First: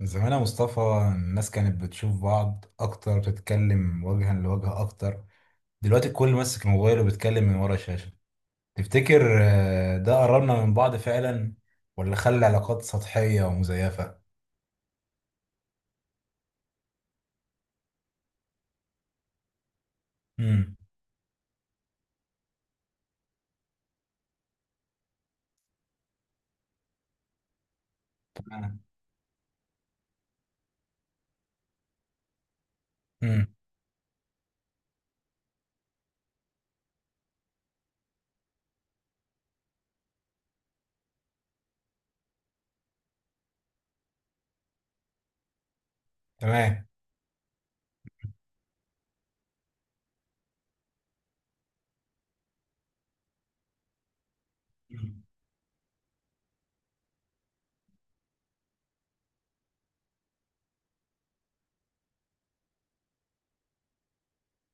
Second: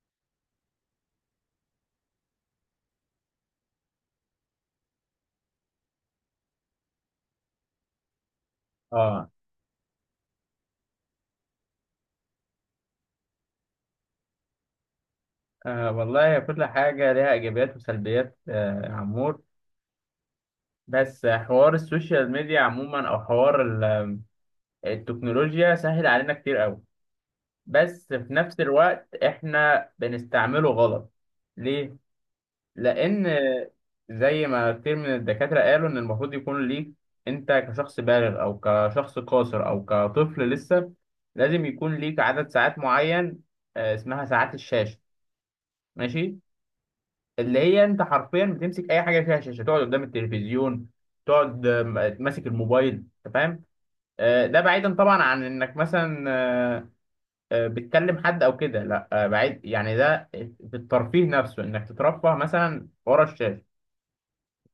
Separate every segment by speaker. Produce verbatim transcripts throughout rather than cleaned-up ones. Speaker 1: زمان يا مصطفى. الناس كانت بتشوف بعض اكتر، بتتكلم وجها لوجه اكتر. دلوقتي الكل ماسك موبايله وبيتكلم من ورا الشاشة.
Speaker 2: اه.
Speaker 1: تفتكر آه، ده قربنا من بعض فعلا ولا خلى علاقات سطحية ومزيفة؟
Speaker 2: آه، والله كل حاجة ليها إيجابيات وسلبيات آه، يا عمور.
Speaker 1: امم.
Speaker 2: بس حوار السوشيال ميديا عموما أو حوار ال- التكنولوجيا سهل علينا كتير أوي. بس في نفس
Speaker 1: تمام.
Speaker 2: الوقت إحنا بنستعمله غلط. ليه؟ لأن
Speaker 1: امم.
Speaker 2: زي ما كتير من الدكاترة قالوا إن المفروض يكون ليك، أنت كشخص بالغ أو كشخص قاصر أو كطفل لسه، لازم يكون ليك عدد ساعات معين. آه، اسمها ساعات الشاشة. ماشي؟
Speaker 1: تمام.
Speaker 2: اللي هي انت حرفيا بتمسك اي حاجه فيها شاشه، تقعد قدام التلفزيون، تقعد آه، ماسك الموبايل، انت فاهم. آه، ده بعيدا طبعا
Speaker 1: مم.
Speaker 2: عن انك مثلا آه، آه، بتكلم حد او كده، لا، آه، بعيد يعني. ده في الترفيه نفسه انك تترفه مثلا ورا الشاشه.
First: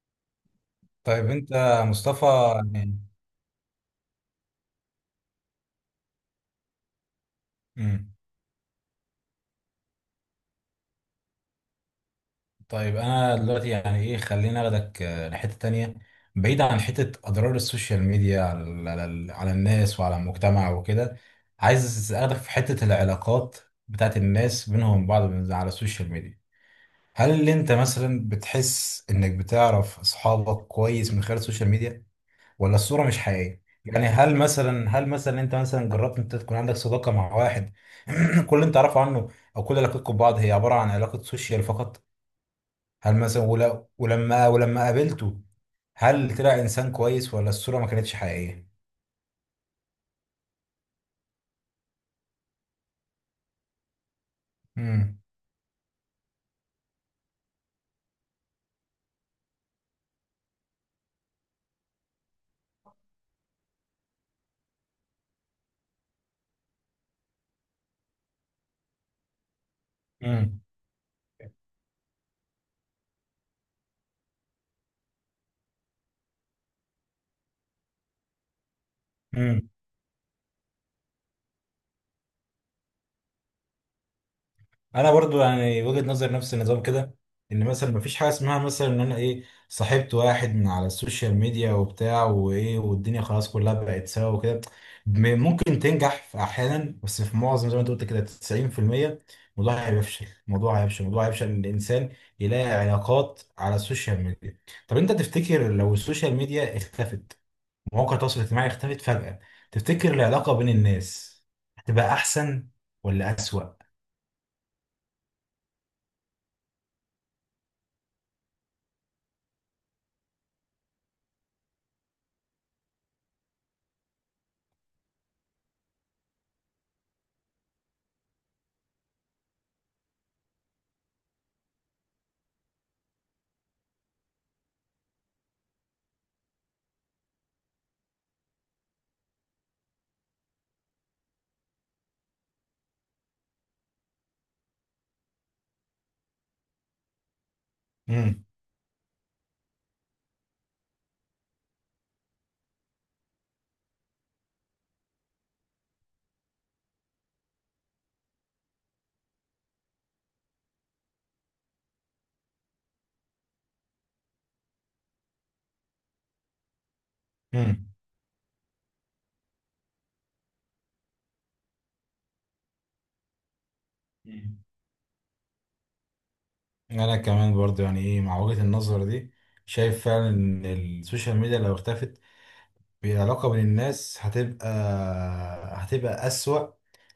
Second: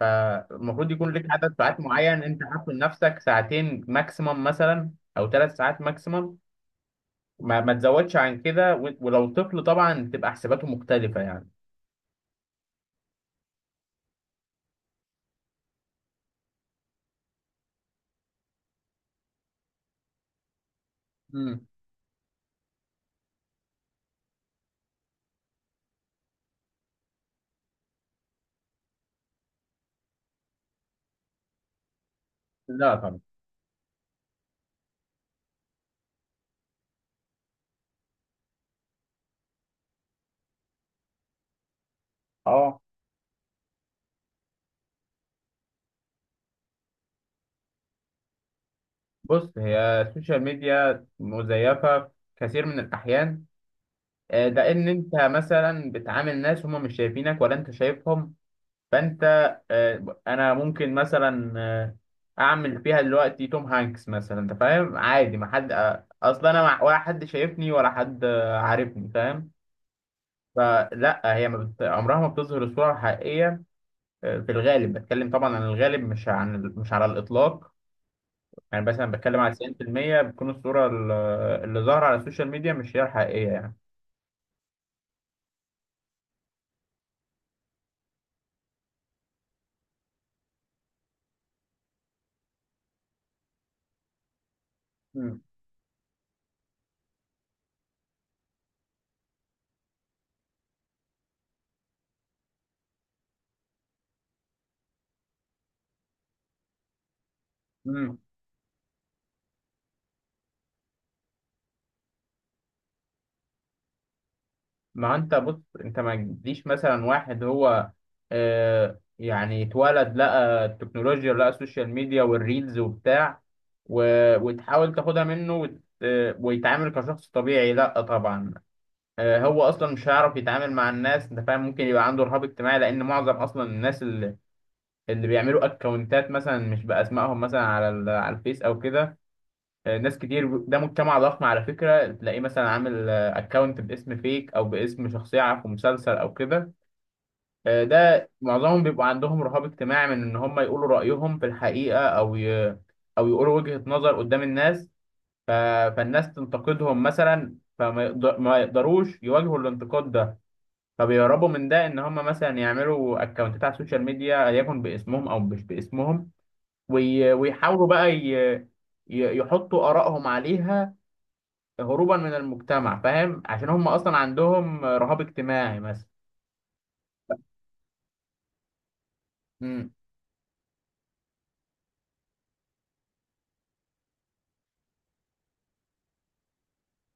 Speaker 2: فالمفروض يكون لك
Speaker 1: طيب انت
Speaker 2: عدد ساعات
Speaker 1: يا
Speaker 2: معين
Speaker 1: مصطفى
Speaker 2: انت حاطه
Speaker 1: يعني-
Speaker 2: لنفسك، ساعتين ماكسيمم مثلا او ثلاث ساعات ماكسيمم، ما, ما
Speaker 1: مم.
Speaker 2: تزودش عن كده و- ولو طفل طبعا تبقى حساباته مختلفه يعني.
Speaker 1: طيب انا دلوقتي يعني ايه، خليني اخدك آه، لحته تانية، بعيد عن حته اضرار السوشيال ميديا على على على الناس وعلى المجتمع وكده.
Speaker 2: مم.
Speaker 1: عايز اخدك في حته العلاقات بتاعت الناس بينهم بعض من- على السوشيال ميديا. هل انت مثلا بتحس انك بتعرف اصحابك كويس من خلال السوشيال ميديا ولا
Speaker 2: لا
Speaker 1: الصوره مش
Speaker 2: طبعا.
Speaker 1: حقيقيه؟ يعني هل مثلا هل مثلا انت مثلا جربت انت تكون عندك صداقه مع واحد كل اللي انت تعرفه عنه او كل علاقتكم ببعض هي عباره عن علاقه سوشيال فقط؟
Speaker 2: اه.
Speaker 1: هل مثلا ول- ولما ولما قابلته، هل طلع انسان كويس ولا الصورة ما كانتش حقيقية؟
Speaker 2: بص، هي السوشيال ميديا مزيفة في كثير من الأحيان. آه، ده إن أنت
Speaker 1: امم.
Speaker 2: مثلا بتعامل ناس هما مش شايفينك ولا أنت شايفهم، فأنت آه، أنا ممكن مثلا آه، أعمل فيها دلوقتي توم هانكس مثلا، أنت فاهم، عادي، ما حد آه، أصلا، أنا مع- ولا حد شايفني ولا حد آه، عارفني، فاهم. فلا، هي ما بت... عمرها ما بتظهر الصورة الحقيقية. آه، في الغالب، بتكلم طبعا عن الغالب، مش عن مش على الإطلاق. يعني مثلا بتكلم على
Speaker 1: امم.
Speaker 2: تسعين بالمية بتكون الصورة ال- اللي ظاهرة على السوشيال ميديا مش هي الحقيقية يعني.
Speaker 1: انا برضو يعني وجهة نظر نفس النظام كده، ان مثلا مفيش حاجه اسمها مثلا ان انا ايه صاحبت واحد من على السوشيال ميديا وبتاع وايه والدنيا خلاص كلها بقت سوا وكده.
Speaker 2: مم.
Speaker 1: م- ممكن تنجح في احيانا، بس في معظم زي ما انت قلت كده تسعين في المية، الموضوع هيفشل. الموضوع هيفشل الموضوع هيفشل ان الانسان يلاقي علاقات على السوشيال ميديا. طب انت تفتكر لو السوشيال ميديا اختفت، مواقع
Speaker 2: مم.
Speaker 1: التواصل الاجتماعي اختفت فجأة، تفتكر العلاقه بين الناس هتبقى احسن ولا اسوأ؟
Speaker 2: ما انت بص، انت ما تجيش مثلا واحد هو آه يعني اتولد لقى التكنولوجيا لقى السوشيال ميديا والريلز وبتاع، و... وتحاول تاخدها منه، وت... آه، ويتعامل كشخص طبيعي، لا طبعا. آه هو اصلا مش هيعرف يتعامل مع الناس، انت فاهم، ممكن يبقى عنده رهاب اجتماعي، لان معظم اصلا الناس اللي, اللي بيعملوا اكونتات مثلا مش باسمائهم مثلا على ال... على الفيس او كده. آه، ناس كتير، ده مجتمع ضخم على فكرة، تلاقيه مثلا عامل اكونت باسم فيك او باسم شخصية في مسلسل او كده. آه، ده
Speaker 1: امم.
Speaker 2: معظمهم بيبقوا عندهم رهاب اجتماعي من ان هم يقولوا رأيهم في الحقيقة او ي... او يقولوا وجهة نظر قدام الناس. آه، فالناس تنتقدهم مثلا، فما يقدر... ما يقدروش يواجهوا الانتقاد ده. فبيهربوا من ده ان هم مثلا يعملوا اكونتات على السوشيال ميديا يكن باسمهم او مش باسمهم، وي... ويحاولوا
Speaker 1: امم.
Speaker 2: بقى ي... ي- يحطوا آرائهم عليها هروبا من المجتمع، فاهم، عشان هم اصلا
Speaker 1: مم.
Speaker 2: عندهم رهاب اجتماعي مثلا.
Speaker 1: انا كمان برضو يعني ايه مع وجهة النظر دي.
Speaker 2: امم.
Speaker 1: شايف فعلا ان السوشيال ميديا لو اختفت، العلاقة بين الناس هتبقى هتبقى أسوأ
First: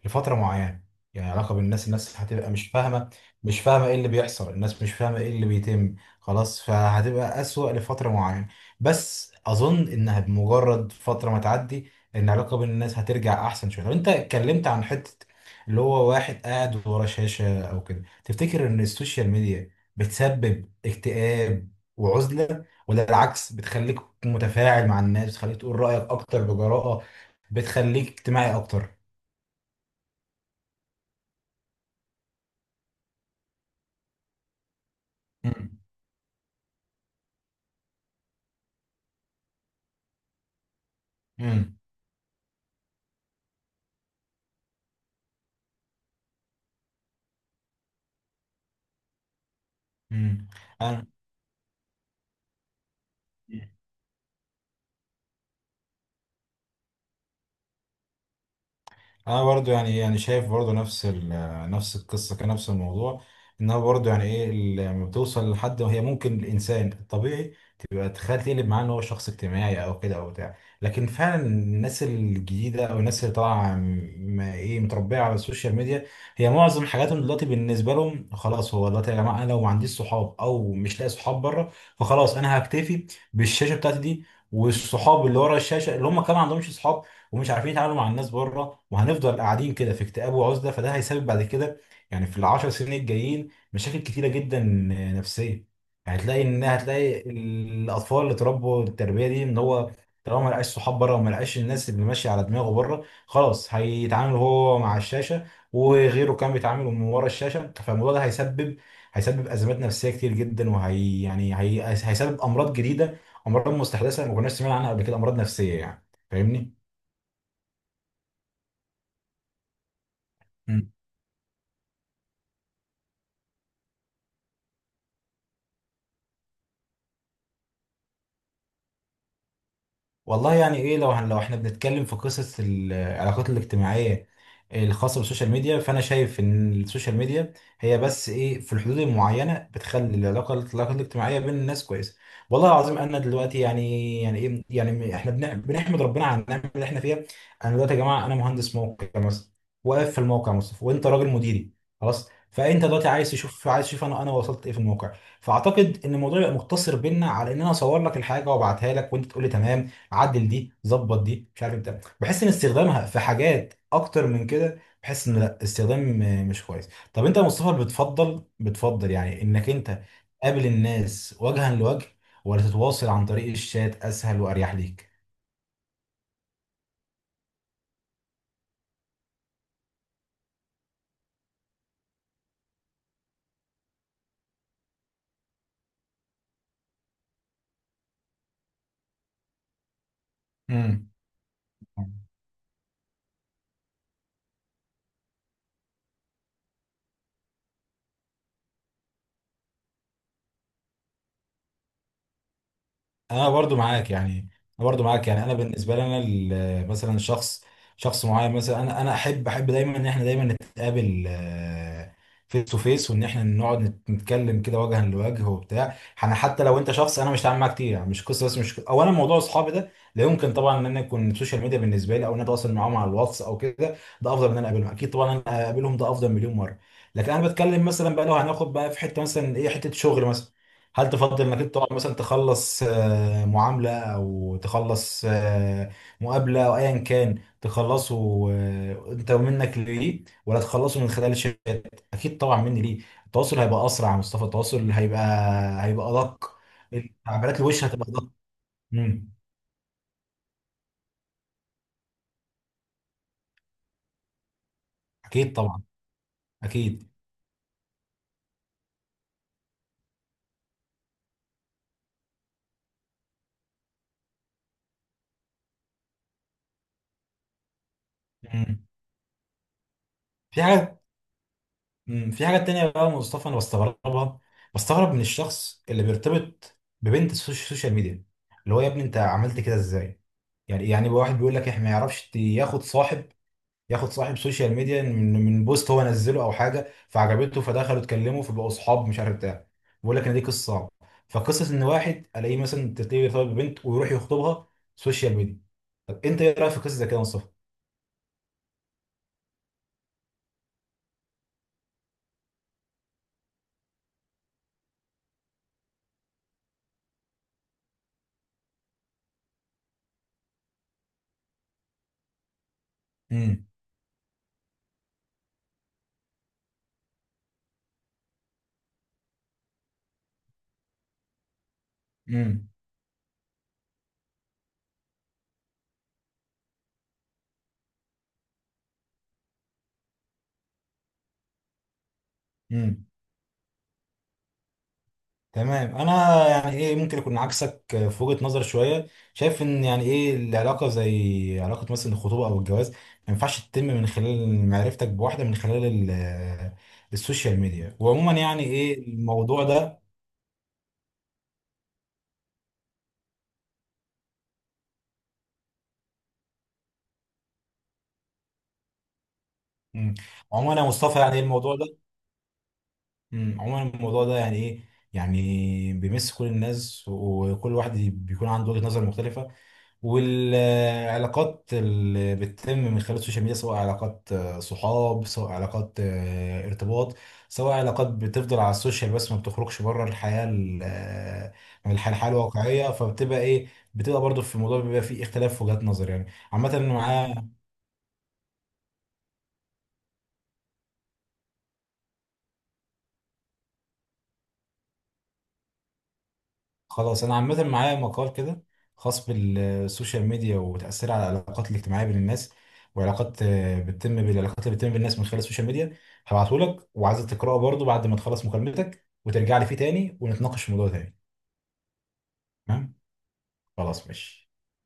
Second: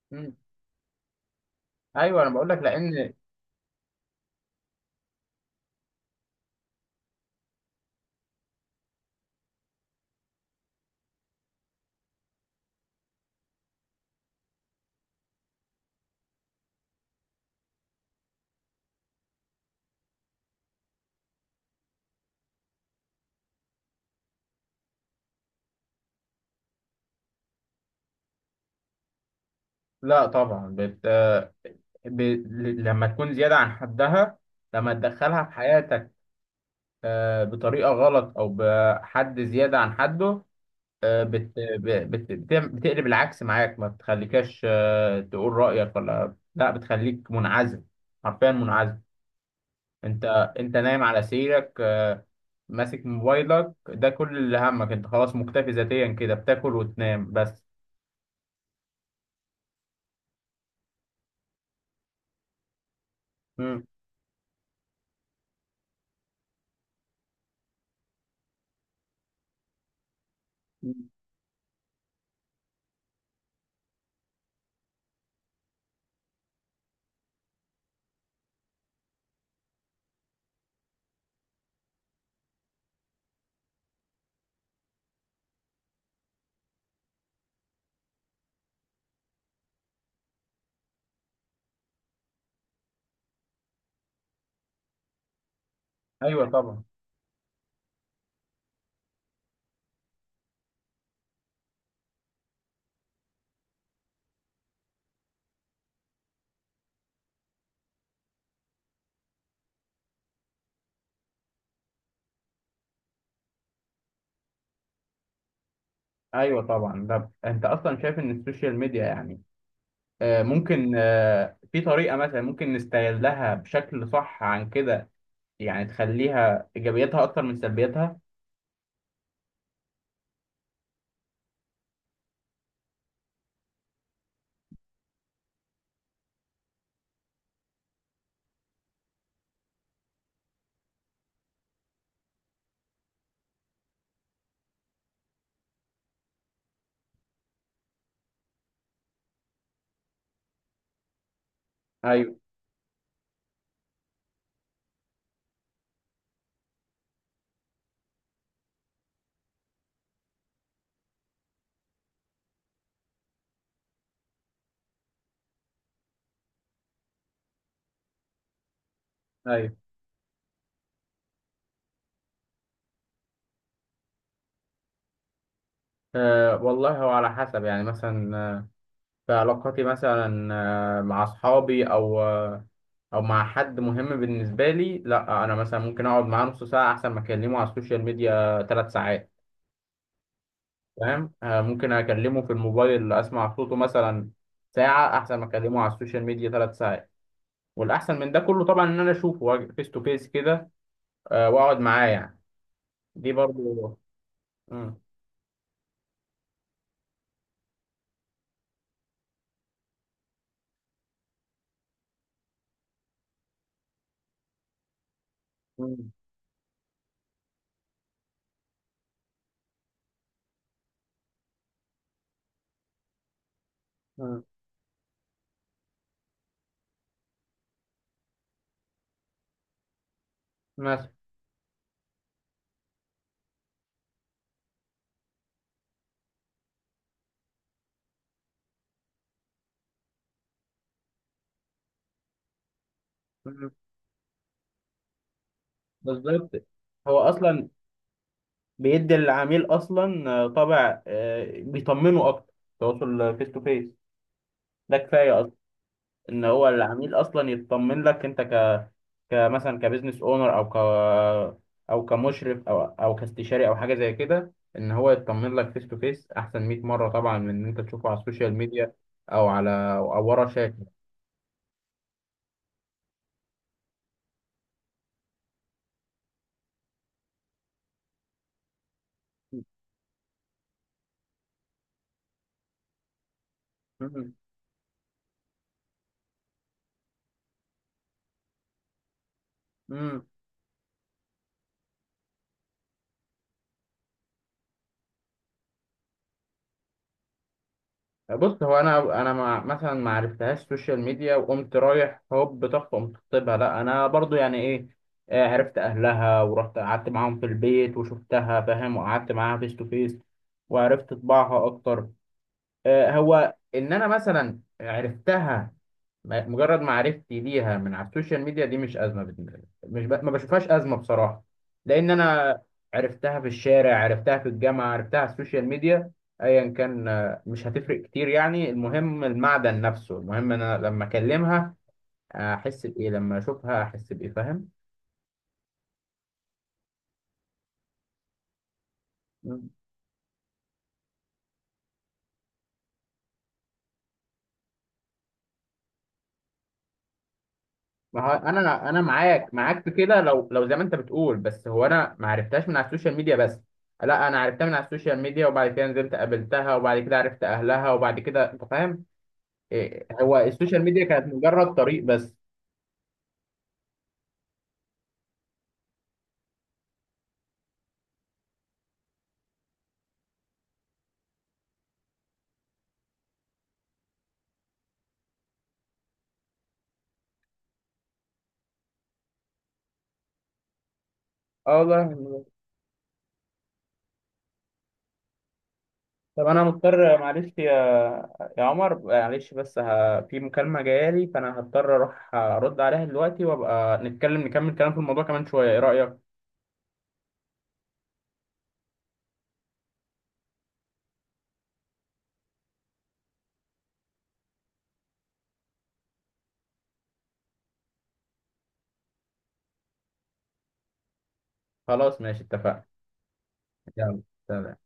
Speaker 1: لفترة
Speaker 2: امم.
Speaker 1: معينة. يعني العلاقة بين الناس الناس
Speaker 2: ايوه، انا بقول
Speaker 1: هتبقى
Speaker 2: لك
Speaker 1: مش فاهمة،
Speaker 2: لان.
Speaker 1: مش فاهمة ايه اللي بيحصل، الناس مش فاهمة ايه اللي بيتم. خلاص، فهتبقى أسوأ لفترة معينة، بس أظن إنها بمجرد فترة ما تعدي إن العلاقة بين الناس هترجع أحسن شوية. طب أنت اتكلمت عن حتة اللي هو واحد قاعد ورا شاشة أو كده. تفتكر إن السوشيال ميديا بتسبب اكتئاب وعزلة، ولا العكس بتخليك متفاعل مع الناس، بتخليك تقول رأيك أكتر بجراءة، بتخليك اجتماعي أكتر؟
Speaker 2: لا طبعا بت... ب... لما تكون زياده عن حدها، لما تدخلها في
Speaker 1: مم.
Speaker 2: حياتك آه، بطريقه غلط او بحد زياده عن حده، آه، بت...
Speaker 1: مم.
Speaker 2: ب- بت... بتعم- بتقلب العكس معاك، ما بتخليكش آه، تقول رايك ولا لا، بتخليك منعزل، حرفيا منعزل. انت
Speaker 1: مم.
Speaker 2: انت نايم
Speaker 1: أنا
Speaker 2: على سريرك آه، ماسك موبايلك، ده كل اللي همك، انت خلاص مكتفي ذاتيا كده، بتاكل وتنام بس.
Speaker 1: انا برضو يعني ايه، يعني شايف برضو نفس ال- نفس القصه، كان نفس الموضوع. انها
Speaker 2: مم.
Speaker 1: برضو يعني ايه ال- لما بتوصل لحد، هي ممكن الانسان الطبيعي تبقى تخيل تقلب معاه ان هو شخص اجتماعي او كده او بتاع. لكن
Speaker 2: مم.
Speaker 1: فعلا الناس الجديده او الناس اللي طالعه م- ايه متربيه على السوشيال ميديا، هي معظم حاجاتهم دلوقتي بالنسبه لهم خلاص. هو دلوقتي يا جماعه انا لو ما عنديش صحاب او مش لاقي صحاب بره، فخلاص انا هكتفي بالشاشه بتاعتي دي، والصحاب اللي ورا الشاشه اللي هم كمان ما عندهمش صحاب ومش عارفين يتعاملوا مع الناس بره. وهنفضل قاعدين كده في اكتئاب وعزله، فده هيسبب بعد كده يعني في العشر سنين الجايين مشاكل كتيره جدا، نفسيه. هتلاقي
Speaker 2: ايوه
Speaker 1: ان
Speaker 2: طبعا.
Speaker 1: هتلاقي الاطفال اللي اتربوا التربيه دي، ان هو طالما ما لقاش صحاب بره وما لقاش الناس اللي ماشيه على دماغه بره، خلاص هيتعامل هو مع الشاشه وغيره كان بيتعامل من ورا الشاشه. فالموضوع ده هيسبب هيسبب ازمات نفسيه كتير جدا، وهي يعني هي هيسبب امراض جديده، امراض مستحدثه ما كناش سمعنا عنها قبل كده، امراض نفسيه يعني.
Speaker 2: ايوه
Speaker 1: فاهمني؟
Speaker 2: طبعا، ده انت اصلا شايف ان السوشيال ميديا يعني آه، ممكن آه، في طريقه مثلا ممكن نستغلها بشكل صح عن كده، يعني تخليها ايجابياتها اكتر من سلبياتها.
Speaker 1: والله يعني ايه، لو هن- لو احنا بنتكلم في قصص العلاقات الاجتماعيه الخاصه بالسوشيال ميديا، فانا شايف ان السوشيال ميديا هي بس ايه، في الحدود المعينه بتخلي العلاقه العلاقه الاجتماعيه بين الناس كويسه. والله العظيم انا دلوقتي يعني، يعني ايه، يعني احنا بنح- بنحمد ربنا على النعمه اللي احنا فيها. انا دلوقتي يا جماعه، انا مهندس موقع مثلا واقف في الموقع، يا مصطفى وانت راجل مديري، خلاص.
Speaker 2: ايوه.
Speaker 1: فانت دلوقتي عايز تشوف، عايز تشوف انا انا وصلت ايه في الموقع. فاعتقد ان الموضوع يبقى مقتصر بينا على ان انا اصور لك الحاجه وابعتها لك وانت تقول لي تمام، عدل دي، ظبط دي، مش عارف بتاع. بحس ان استخدامها في حاجات اكتر من كده، بحس ان لا، استخدام آه، مش كويس. طب انت يا مصطفى بتفضل بتفضل يعني انك
Speaker 2: ايوه.
Speaker 1: انت تقابل الناس وجها لوجه، ولا تتواصل عن طريق الشات اسهل واريح ليك؟
Speaker 2: أه والله، هو على حسب، يعني مثلا آه، في علاقاتي مثلا آه، مع أصحابي أو آه، أو مع حد مهم بالنسبة لي، لأ، أنا مثلا ممكن أقعد معاه نص ساعة أحسن ما أكلمه على السوشيال ميديا ثلاث ساعات.
Speaker 1: امم.
Speaker 2: فاهم، آه، ممكن أكلمه في الموبايل أسمع صوته مثلا ساعة أحسن ما أكلمه على السوشيال ميديا ثلاث ساعات، والأحسن من ده كله طبعا إن أنا أشوفه فيس تو فيس كده، آه، وأقعد معاه يعني. دي
Speaker 1: انا برضو
Speaker 2: برضه.
Speaker 1: معاك يعني، انا
Speaker 2: مم.
Speaker 1: برضو معاك يعني انا بالنسبه لي انا ال- مثلا شخص شخص معين، مثلا انا انا احب احب دايما ان احنا دايما نتقابل فيس تو فيس، وان احنا نقعد نت- نتكلم كده وجها لوجه وبتاع.
Speaker 2: مم.
Speaker 1: انا حتى لو انت شخص انا مش هتعامل معاك كتير يعني، مش قصه بس، مش اولا موضوع اصحابي ده لا يمكن طبعا ان انا يكون السوشيال ميديا بالنسبه لي، او ان انا اتواصل معاهم على الواتس او كده ده
Speaker 2: مم.
Speaker 1: افضل من ان انا اقابلهم. اكيد طبعا، انا اقابلهم ده افضل مليون مره. لكن انا بتكلم مثلا بقى، لو هناخد بقى في حته مثلا ايه، حته شغل مثلا.
Speaker 2: مثلا.
Speaker 1: هل تفضل انك انت تقعد مثلا تخلص آه، معامله، او تخلص آه، مقابله، او ايا كان تخلصه آه، انت منك ليه، ولا تخلصه من خلال الشات؟ اكيد طبعا مني ليه. التواصل
Speaker 2: مم.
Speaker 1: هيبقى اسرع يا مصطفى، التواصل هيبقى هيبقى ادق،
Speaker 2: بالظبط. هو
Speaker 1: تعبيرات
Speaker 2: اصلا
Speaker 1: الوش هتبقى ادق.
Speaker 2: بيدي
Speaker 1: مم.
Speaker 2: العميل اصلا آه، طابع آه، بيطمنه اكتر، تواصل فيس تو فيس ده كفايه اصلا
Speaker 1: اكيد طبعا.
Speaker 2: ان هو
Speaker 1: اكيد.
Speaker 2: العميل اصلا يطمن لك انت ك كمثلا كبزنس اونر او ك او كمشرف او او كاستشاري او حاجه زي كده ان هو يطمن لك فيس تو فيس احسن مئة مره طبعا من ان انت تشوفه على السوشيال
Speaker 1: مم.
Speaker 2: ميديا او على او ورا
Speaker 1: في
Speaker 2: شاشه.
Speaker 1: حاجات. مم، في حاجة تانية بقى يا مصطفى أنا بستغربها. بستغرب من الشخص اللي بيرتبط ببنت السوش- السوشيال ميديا، اللي هو يا ابني أنت عملت كده إزاي؟ يعني يعني بقى واحد بيقول لك إحنا ما يعرفش ت- ياخد صاحب، ياخد
Speaker 2: مم.
Speaker 1: صاحب سوشيال ميديا من من بوست هو نزله أو حاجة فعجبته، فدخلوا اتكلموا فبقوا صحاب مش عارف بتاع. بيقول
Speaker 2: مم.
Speaker 1: لك إن دي قصة صعبة. فقصة إن واحد ألاقيه مثلا، تلاقيه بيرتبط ببنت ويروح يخطبها سوشيال ميديا. طب أنت إيه رأيك في قصة زي كده يا مصطفى؟
Speaker 2: بص، هو انا انا ما مثلا ما عرفتهاش سوشيال ميديا وقمت رايح هوب طخ قمت خطيبها، لا، انا برضو يعني ايه آه، عرفت اهلها ورحت قعدت معاهم في البيت وشفتها، فاهم، وقعدت معاها فيس تو فيس وعرفت طباعها اكتر. آه، هو
Speaker 1: امم.
Speaker 2: ان انا مثلا عرفتها م- مجرد معرفتي ليها من على السوشيال ميديا دي مش ازمه بالنسبه لي، مش ب... ما بشوفهاش ازمه بصراحه، لان انا عرفتها في الشارع، عرفتها في الجامعه، عرفتها على السوشيال ميديا، ايا كان آه، مش هتفرق كتير يعني، المهم المعدن نفسه، المهم انا لما اكلمها احس
Speaker 1: امم.
Speaker 2: بايه، لما اشوفها احس بايه، فاهم.
Speaker 1: تمام. انا يعني ايه ممكن اكون عكسك في وجهة نظر شويه. شايف ان يعني ايه العلاقه، زي علاقه مثلا الخطوبه او الجواز، ما ينفعش تتم من خلال معرفتك بواحده من خلال ال- آه، السوشيال ميديا،
Speaker 2: ما هو
Speaker 1: وعموما يعني
Speaker 2: انا
Speaker 1: ايه
Speaker 2: انا معاك
Speaker 1: الموضوع
Speaker 2: معاك في
Speaker 1: ده.
Speaker 2: كده، لو لو زي ما انت بتقول، بس هو انا ما عرفتهاش من على السوشيال ميديا بس، لا، انا عرفتها من على السوشيال ميديا وبعد كده نزلت قابلتها وبعد كده عرفت اهلها وبعد كده انت فاهم، إيه،
Speaker 1: مم.
Speaker 2: هو
Speaker 1: عموما
Speaker 2: السوشيال
Speaker 1: يا
Speaker 2: ميديا
Speaker 1: مصطفى يعني
Speaker 2: كانت
Speaker 1: ايه
Speaker 2: مجرد
Speaker 1: الموضوع ده.
Speaker 2: طريق بس.
Speaker 1: مم. عموما الموضوع ده يعني ايه، يعني بيمس كل الناس وكل واحد بيكون عنده وجهة نظر مختلفه. والعلاقات اللي بتتم من خلال السوشيال ميديا سواء علاقات آه، صحاب، سواء علاقات آه، ارتباط، سواء علاقات بتفضل على السوشيال بس ما بتخرجش بره الحياة ال- آه،
Speaker 2: اه والله.
Speaker 1: الح- الحياة الواقعية، فبتبقى ايه، بتبقى برضو في الموضوع بيبقى فيه اختلاف في وجهات نظر يعني.
Speaker 2: طب انا
Speaker 1: عامة
Speaker 2: مضطر
Speaker 1: معاه.
Speaker 2: معلش يا يا عمر، معلش بس ه... في مكالمة جايالي فانا هضطر اروح ارد عليها دلوقتي وابقى نتكلم نكمل كلام في الموضوع كمان شوية، ايه رأيك؟
Speaker 1: خلاص انا عامه معايا مقال كده خاص بالسوشيال ميديا وتاثيرها على العلاقات الاجتماعيه بين الناس، وعلاقات آه، بتتم بالعلاقات اللي بتتم بالناس من خلال السوشيال ميديا. هبعته لك وعايزك تقراه برضو بعد ما تخلص مكالمتك وترجع لي فيه تاني ونتناقش في الموضوع تاني.
Speaker 2: خلاص ماشي اتفقنا.
Speaker 1: تمام. خلاص
Speaker 2: يلا.
Speaker 1: ماشي.
Speaker 2: سلام.